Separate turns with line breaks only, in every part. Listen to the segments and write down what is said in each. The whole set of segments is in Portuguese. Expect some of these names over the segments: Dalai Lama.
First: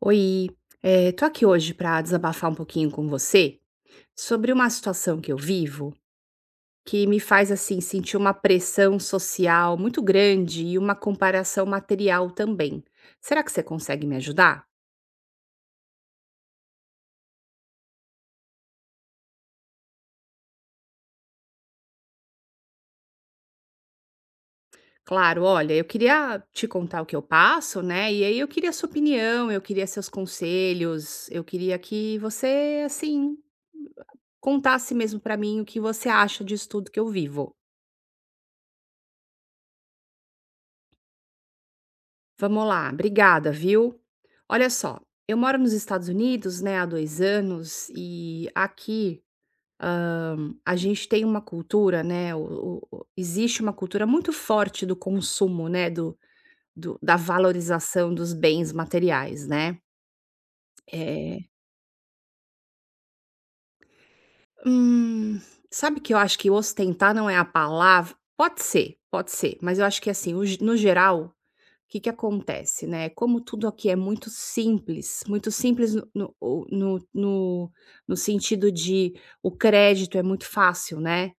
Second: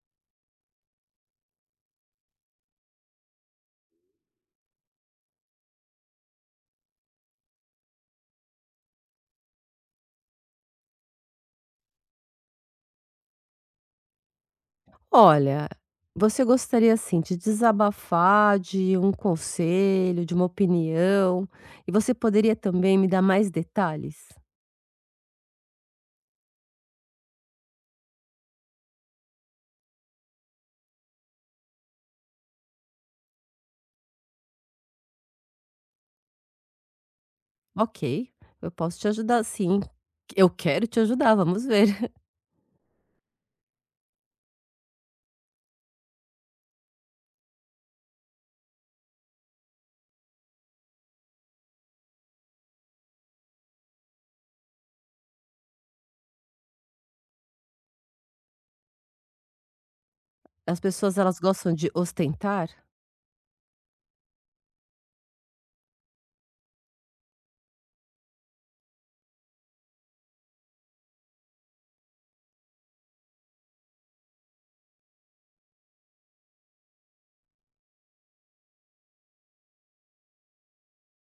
Oi, tô aqui hoje pra desabafar um pouquinho com você sobre uma situação que eu vivo que me faz assim sentir uma pressão social muito grande e uma comparação material também. Será que você consegue me ajudar?
Olha, você gostaria assim de desabafar, de um conselho, de uma opinião, e você poderia também me dar mais detalhes?
Claro, olha, eu queria te contar o que eu passo, né? E aí eu queria sua opinião, eu queria seus conselhos, eu queria que você assim contasse mesmo pra mim o que você acha disso tudo que eu vivo.
Ok, eu posso te ajudar sim. Eu quero te ajudar, vamos ver.
Vamos lá, obrigada, viu? Olha só, eu moro nos Estados Unidos, né, há 2 anos e aqui, a gente tem uma cultura, né, o existe uma cultura muito forte do consumo, né, do da valorização dos bens materiais, né.
As pessoas elas
Eh,
gostam de ostentar?
hum, sabe que eu acho que ostentar não é a palavra? Pode ser, mas eu acho que assim, o ge no geral. O que que acontece, né, como tudo aqui é muito simples no sentido de o crédito é muito fácil, né,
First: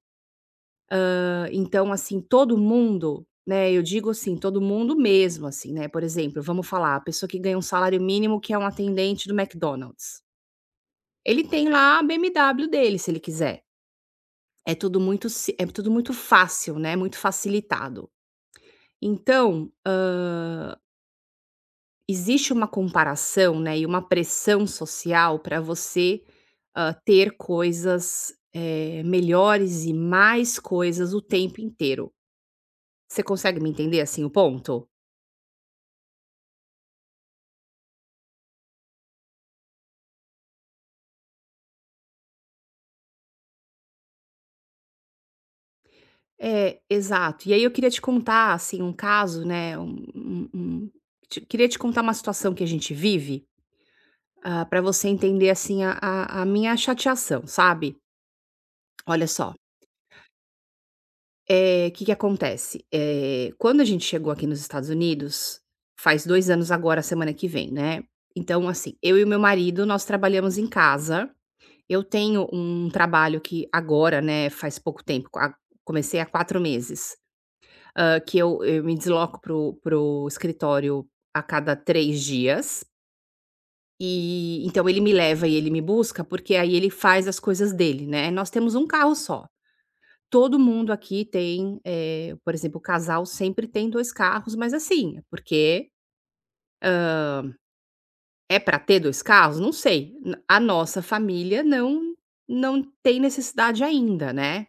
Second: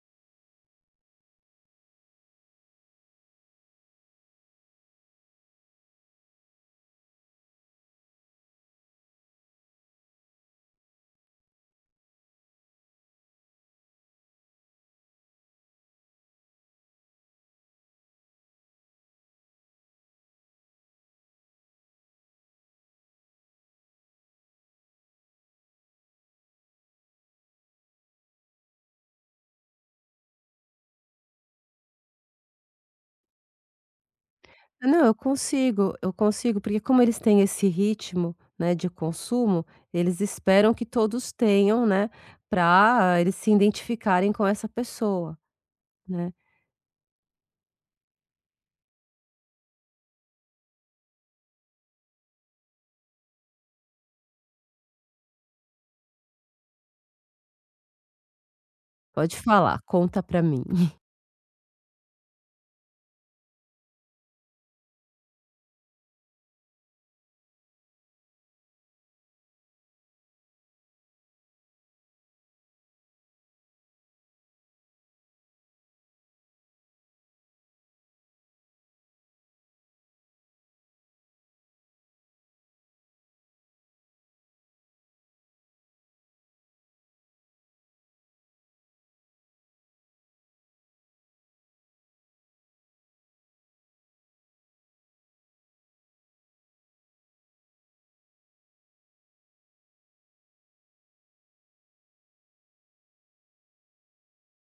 então, assim, todo mundo, né, eu digo assim, todo mundo mesmo, assim, né, por exemplo, vamos falar, a pessoa que ganha um salário mínimo que é um atendente do McDonald's, ele tem lá a BMW dele se ele quiser, é tudo muito si é tudo muito fácil, né, muito facilitado. Então, existe uma comparação, né, e uma pressão social para você, ter coisas, melhores e mais coisas o tempo inteiro. Você consegue me entender, assim, o ponto?
Ah, não, eu consigo, porque como eles têm esse ritmo, né, de consumo, eles esperam que todos tenham, né, para eles se identificarem com essa pessoa, né?
É, exato. E aí eu queria te contar, assim, um caso, né, te queria te contar uma situação que a gente vive, para você entender, assim, a minha chateação, sabe. Olha
Pode
só,
falar, conta pra mim.
o que que acontece? Quando a gente chegou aqui nos Estados Unidos, faz 2 anos agora, semana que vem, né. Então, assim, eu e o meu marido, nós trabalhamos em casa. Eu tenho um trabalho que agora, né, faz pouco tempo, qua comecei há 4 meses, que eu me desloco pro escritório a cada 3 dias, e então ele me leva e ele me busca, porque aí ele faz as coisas dele, né. Nós temos um carro só. Todo mundo aqui tem, por exemplo, o casal sempre tem 2 carros, mas assim, é porque é para ter 2 carros? Não sei. N A nossa família não não tem necessidade ainda, né.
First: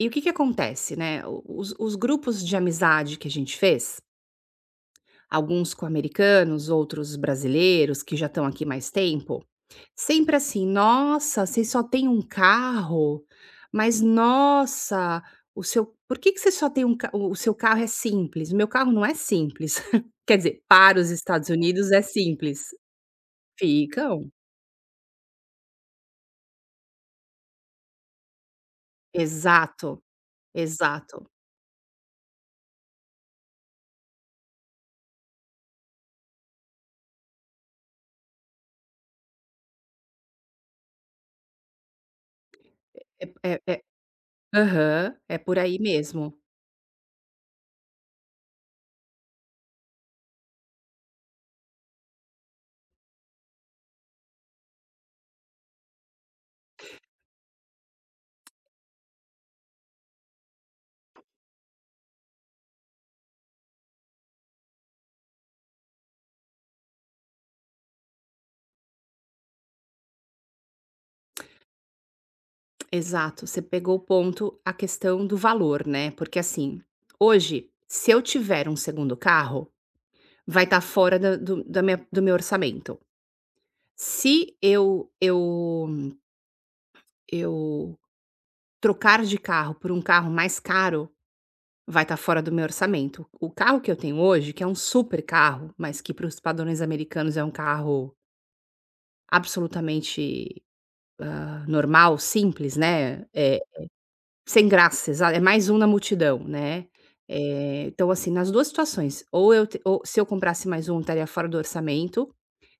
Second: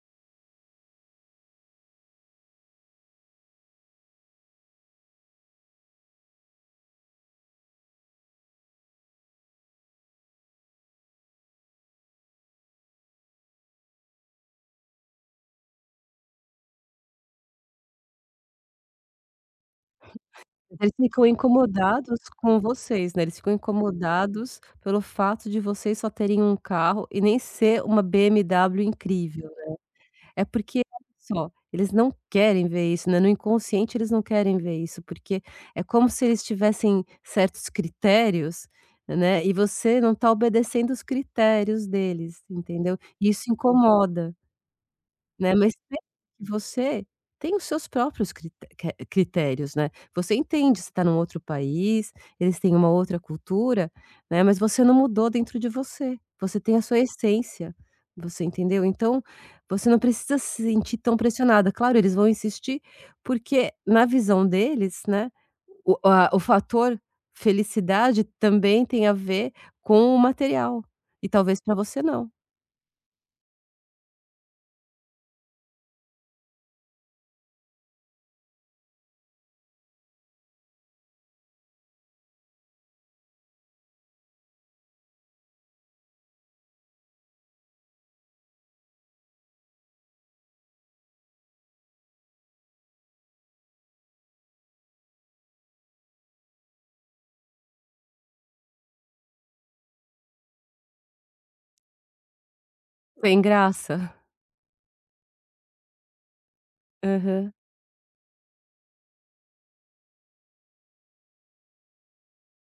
E o que que acontece, né, o os grupos de amizade que a gente fez, alguns com americanos, outros brasileiros que já estão aqui mais tempo. Sempre assim: "Nossa, vocês só têm um carro? Mas nossa, o seu por que que você só tem um ca o seu carro é simples, o meu carro não é simples". Quer dizer,
Eles
para os
ficam
Estados Unidos é
incomodados com
simples.
vocês, né, eles ficam
Ficam.
incomodados pelo fato de vocês só terem um carro e nem ser uma BMW incrível.
Exato,
É porque, olha
exato.
só, eles não querem ver isso, né, no inconsciente eles não querem ver isso, porque é como se eles tivessem certos critérios, né, e você não tá obedecendo os critérios deles, entendeu?
É
E isso
é é
incomoda.
aham, é
Né,
por
mas
aí
sempre
mesmo.
que você tem os seus próprios crite que critérios, né. Você entende, você está num outro país, eles têm uma outra cultura, né, mas você não mudou dentro de você, você tem a sua essência, você entendeu? Então, você não precisa se sentir tão pressionada. Claro, eles vão insistir, porque na visão deles, né, o fator felicidade também tem a ver com o material, e talvez para você não.
Exato, você pegou o ponto, a questão do valor, né, porque assim, hoje, se eu tiver um segundo carro, vai estar fora da minha do meu orçamento. Se eu eu trocar de carro por um carro mais caro, vai estar fora do meu orçamento. O carro que eu tenho hoje, que é um super carro, mas que para os padrões americanos é um carro absolutamente, normal, simples, né,
Sem graça.
sem graça, exa é mais um na multidão, né.
Aham.
Então assim, nas 2 situações, ou eu te ou se eu comprasse mais um, estaria fora do orçamento.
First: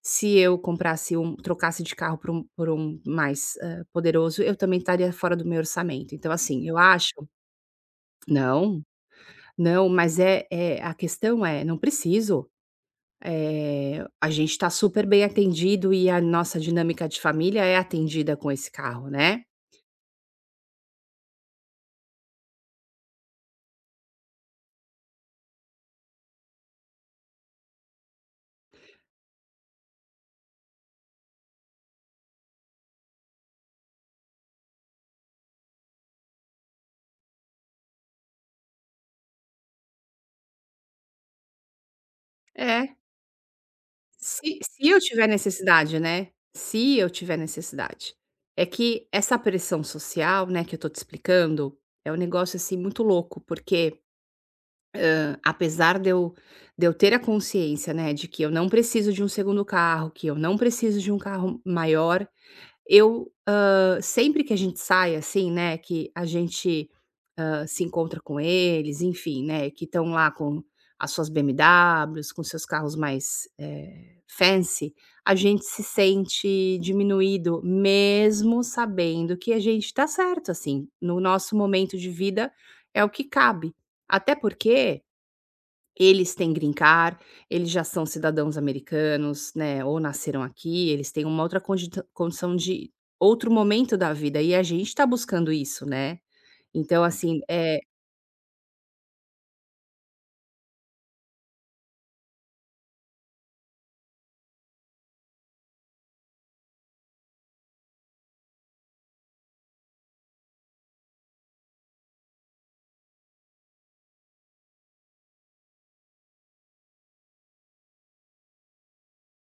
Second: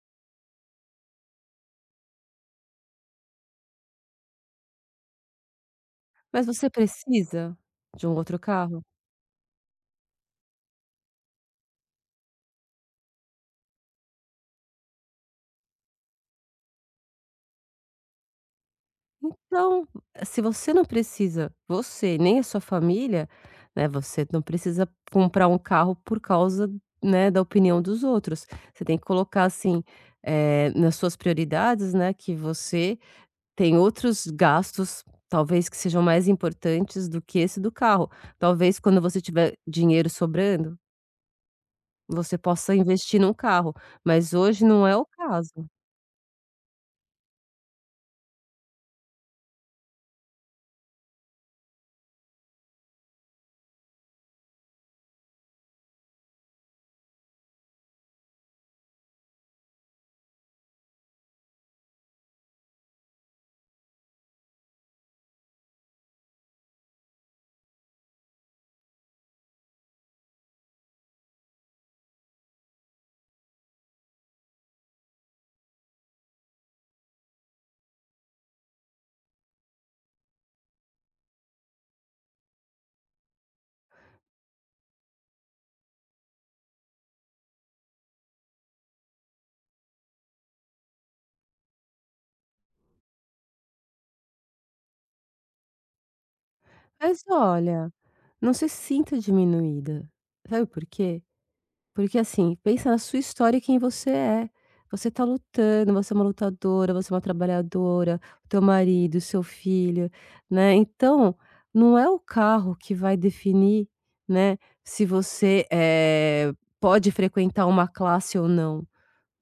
Se eu comprasse trocasse de carro por um mais, poderoso, eu também estaria fora do meu orçamento. Então,
Mas
assim,
você
eu acho
precisa de um outro
não,
carro?
não, mas a questão é: não preciso. A gente está super bem atendido e a nossa dinâmica de família é atendida com esse carro, né.
Então, se você não precisa, você nem a sua família, né, você não precisa comprar um carro por causa, né, da opinião dos outros. Você tem que colocar assim, nas suas prioridades, né, que você tem outros gastos, talvez que sejam mais importantes do que esse do carro. Talvez quando você tiver dinheiro sobrando, você possa
É,
investir num carro, mas
se
hoje não
se
é
eu
o
tiver
caso.
necessidade, né, se eu tiver necessidade. É que essa pressão social, né, que eu tô te explicando, é um negócio, assim, muito louco, porque apesar de eu ter a consciência, né, de que eu não preciso de um segundo carro, que eu não preciso de um carro maior, eu, sempre que a gente sai, assim, né, que a gente, se encontra com eles, enfim, né, que estão lá com as suas BMWs, com seus carros mais, fancy, a gente se sente diminuído, mesmo sabendo que a gente está certo, assim, no nosso momento de vida é o que cabe. Até porque eles têm green card, eles já são cidadãos americanos, né, ou nasceram aqui, eles têm uma outra condita condição de outro momento da vida e a gente tá buscando isso, né. Então
Mas
assim, é.
olha, não se sinta diminuída. Sabe por quê? Porque assim, pensa na sua história e quem você é. Você tá lutando, você é uma lutadora, você é uma trabalhadora, o teu marido, o seu filho, né? Então, não é o carro que vai definir, né, se você pode frequentar uma classe ou não,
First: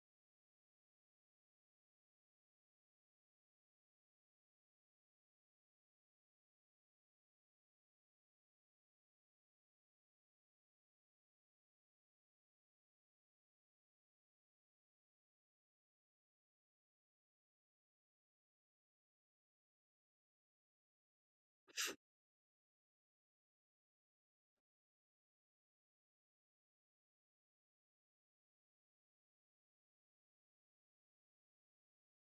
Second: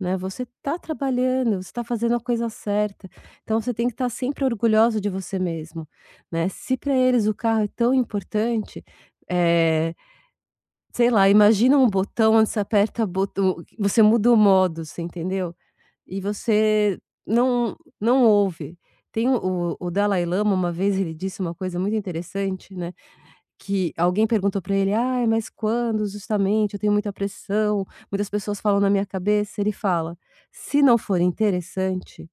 né, você está trabalhando, você está fazendo a coisa certa, então você tem que estar sempre orgulhoso de você mesmo, né. Se para eles o carro é tão importante, é, sei lá, imagina um botão, onde você aperta botão você muda o modo, você entendeu. E você não ouve. Tem o Dalai Lama, uma vez ele disse uma coisa muito interessante, né, que alguém perguntou pra ele: "Ah, mas quando justamente? Eu tenho muita pressão, muitas pessoas falam na minha cabeça", ele fala: "Se não for interessante,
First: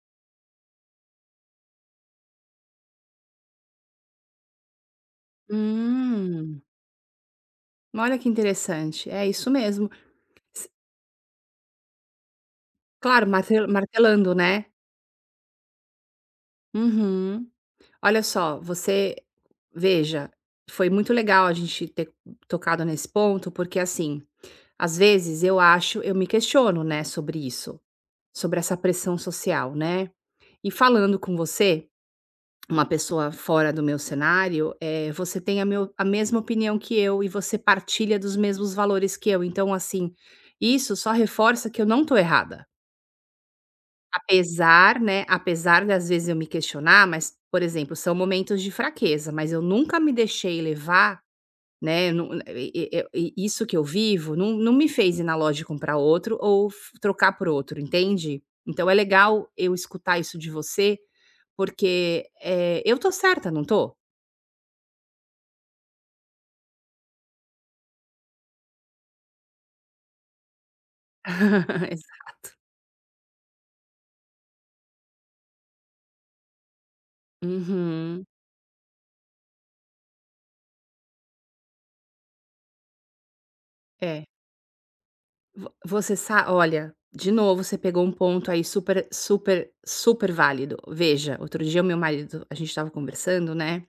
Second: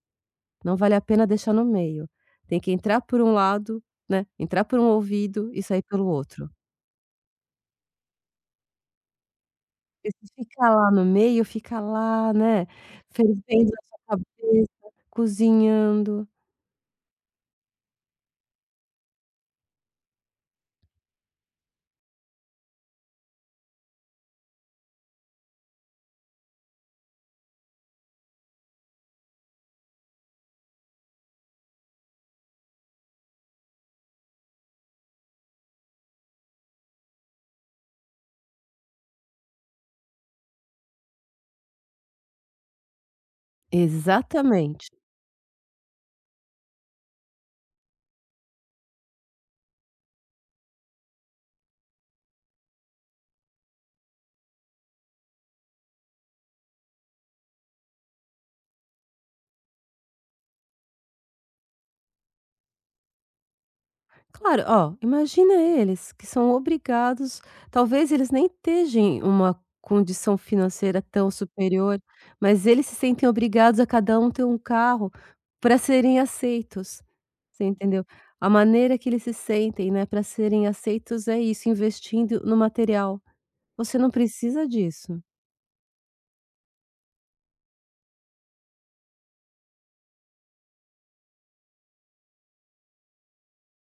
não vale a pena deixar no meio. Tem que entrar por um lado, né, entrar por um ouvido e sair pelo outro.
Hum, olha que interessante, é isso mesmo.
Porque se
S
ficar lá no meio, fica lá, né,
claro,
fervendo na sua
martelando, né.
cabeça, cozinhando".
Uhum. Olha só, você veja, foi muito legal a gente ter tocado nesse ponto, porque assim, às vezes eu me questiono, né, sobre isso. Sobre essa pressão social, né. E falando com você, uma pessoa fora do meu cenário, você tem a mesma opinião que eu e você partilha dos mesmos valores que eu, então, assim, isso só reforça que eu não estou errada.
Exatamente.
Apesar, né, apesar das vezes eu me questionar, mas, por exemplo, são momentos de fraqueza, mas eu nunca me deixei levar, né, não né, e isso que eu vivo não me fez ir na loja e comprar outro ou f trocar por outro, entende? Então é legal eu escutar isso de você, porque, eu tô certa, não tô?
Claro, ó, imagina eles que são obrigados, talvez eles nem estejam uma condição financeira tão superior,
Exa
mas eles se sentem obrigados a cada um ter um carro para serem aceitos, você entendeu?
Uhum.
A maneira que eles se sentem, né, para serem aceitos é isso, investindo no material. Você não
É.
precisa disso.
Vo você sa olha, de novo você pegou um ponto aí super super super válido. Veja, outro dia o meu marido a gente estava conversando, né.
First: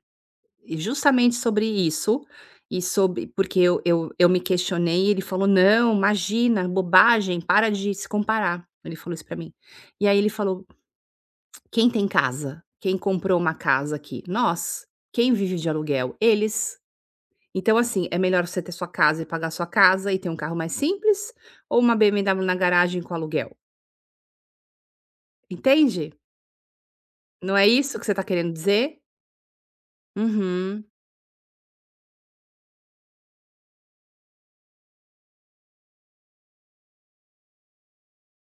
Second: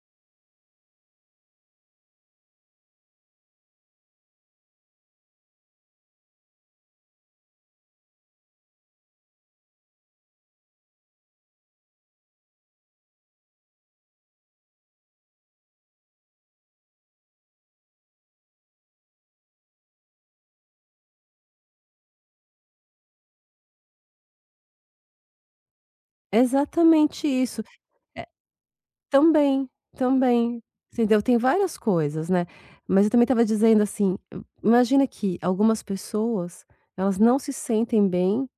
E justamente sobre isso, e sobre porque eu me questionei, ele falou: "Não, imagina, bobagem, para de se comparar". Ele falou isso pra mim. E aí ele falou: "Quem tem casa? Quem comprou uma casa aqui? Nós. Quem vive de aluguel? Eles. Então, assim, é melhor você ter sua casa e pagar sua casa e ter um carro mais simples ou uma BMW na garagem com aluguel?". Entende?
É exatamente
Não
isso.
é isso que você tá querendo dizer?
Também, também,
Uhum,
entendeu? Tem várias coisas, né. Mas eu também estava dizendo assim, imagina que algumas pessoas, elas não se sentem bem,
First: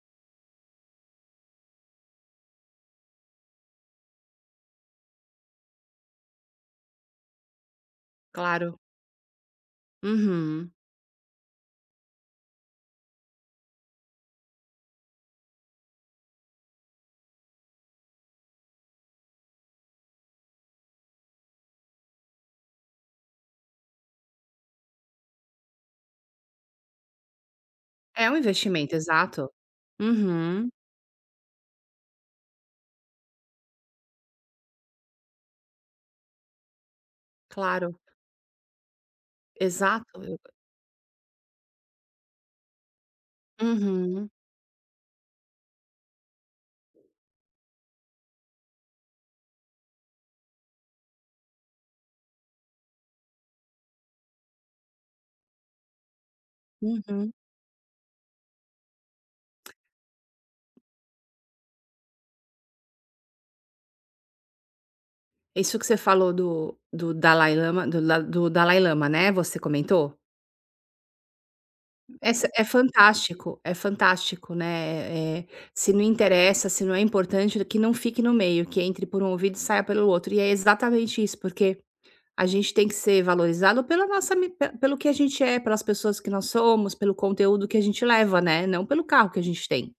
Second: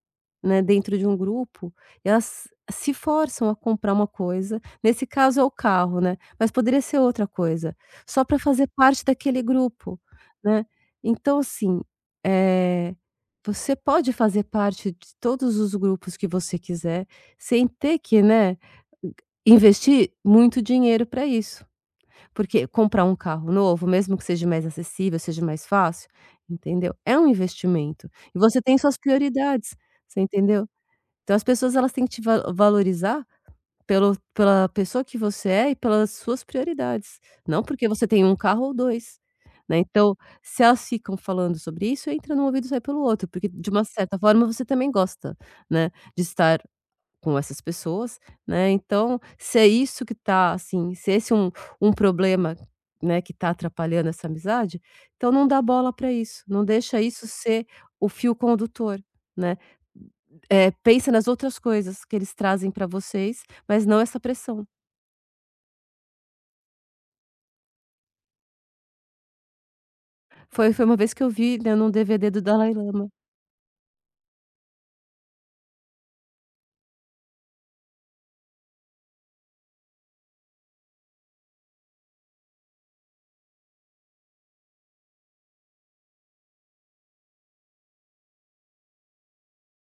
né, dentro de um grupo, e elas se forçam a comprar uma coisa, nesse caso é o carro, né, mas poderia ser outra coisa, só para fazer
claro.
parte daquele grupo, né.
Uhum.
Então assim, eh, você pode fazer parte de todos os grupos que você quiser, sem ter que, né, investir muito dinheiro para isso, porque comprar um carro novo, mesmo que seja mais acessível, seja mais fácil, entendeu, é um investimento,
É um
e você tem
investimento,
suas
exato.
prioridades, você entendeu?
Uhum.
Então as pessoas elas têm que te va valorizar pelo pela pessoa que você é e pelas suas prioridades, não porque
Claro,
você tem um carro ou dois, né.
exato.
Então,
Eu-
se elas ficam falando sobre isso, entra num ouvido e sai pelo outro, porque de uma certa
Uhum,
forma você também gosta, né, de estar com essas pessoas, né, então, se é isso que tá, assim, se esse é um problema, né, que tá atrapalhando essa amizade, então não dá bola para isso, não deixa isso
uhum.
ser o fio condutor, né. Pensa nas outras coisas que eles trazem para vocês, mas não essa pressão.
Isso que você falou do Dalai Lama do da do Dalai Lama, né, você comentou?
Foi uma vez que eu vi, né, num DVD do
Essa
Dalai Lama.
é fantástico, né, se não interessa, se não é importante, que não fique no meio, que entre por um ouvido e saia pelo outro. E é exatamente isso, porque a gente tem que ser valorizado pela nossa mi pe pelo que a gente é, pelas pessoas que nós somos, pelo conteúdo que a gente leva, né, não pelo carro que a gente tem.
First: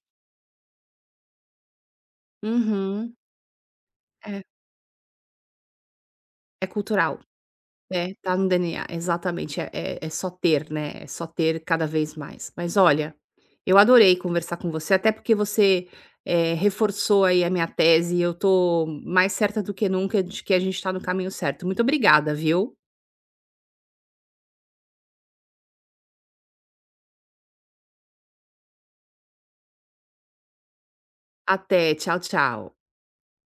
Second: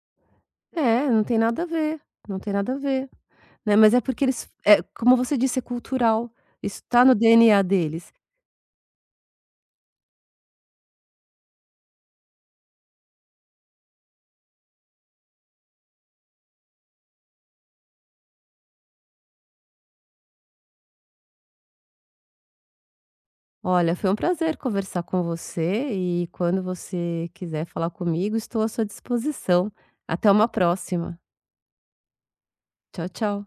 É, não tem nada a ver, não tem nada a ver,
Uhum.
né, mas é porque
É,
eles, é como você disse, é cultural,
é
isso tá no
cultural.
DNA deles.
É, tá no DNA, exatamente, só ter, né, é só ter cada vez mais. Mas olha, eu adorei conversar com você, até porque você, reforçou aí a minha tese e eu tô mais certa do que nunca de que a gente tá no caminho certo. Muito obrigada, viu.
Olha, foi um prazer conversar com você e quando você quiser falar comigo, estou à sua disposição. Até uma próxima.
Até, tchau, tchau.
Tchau, tchau.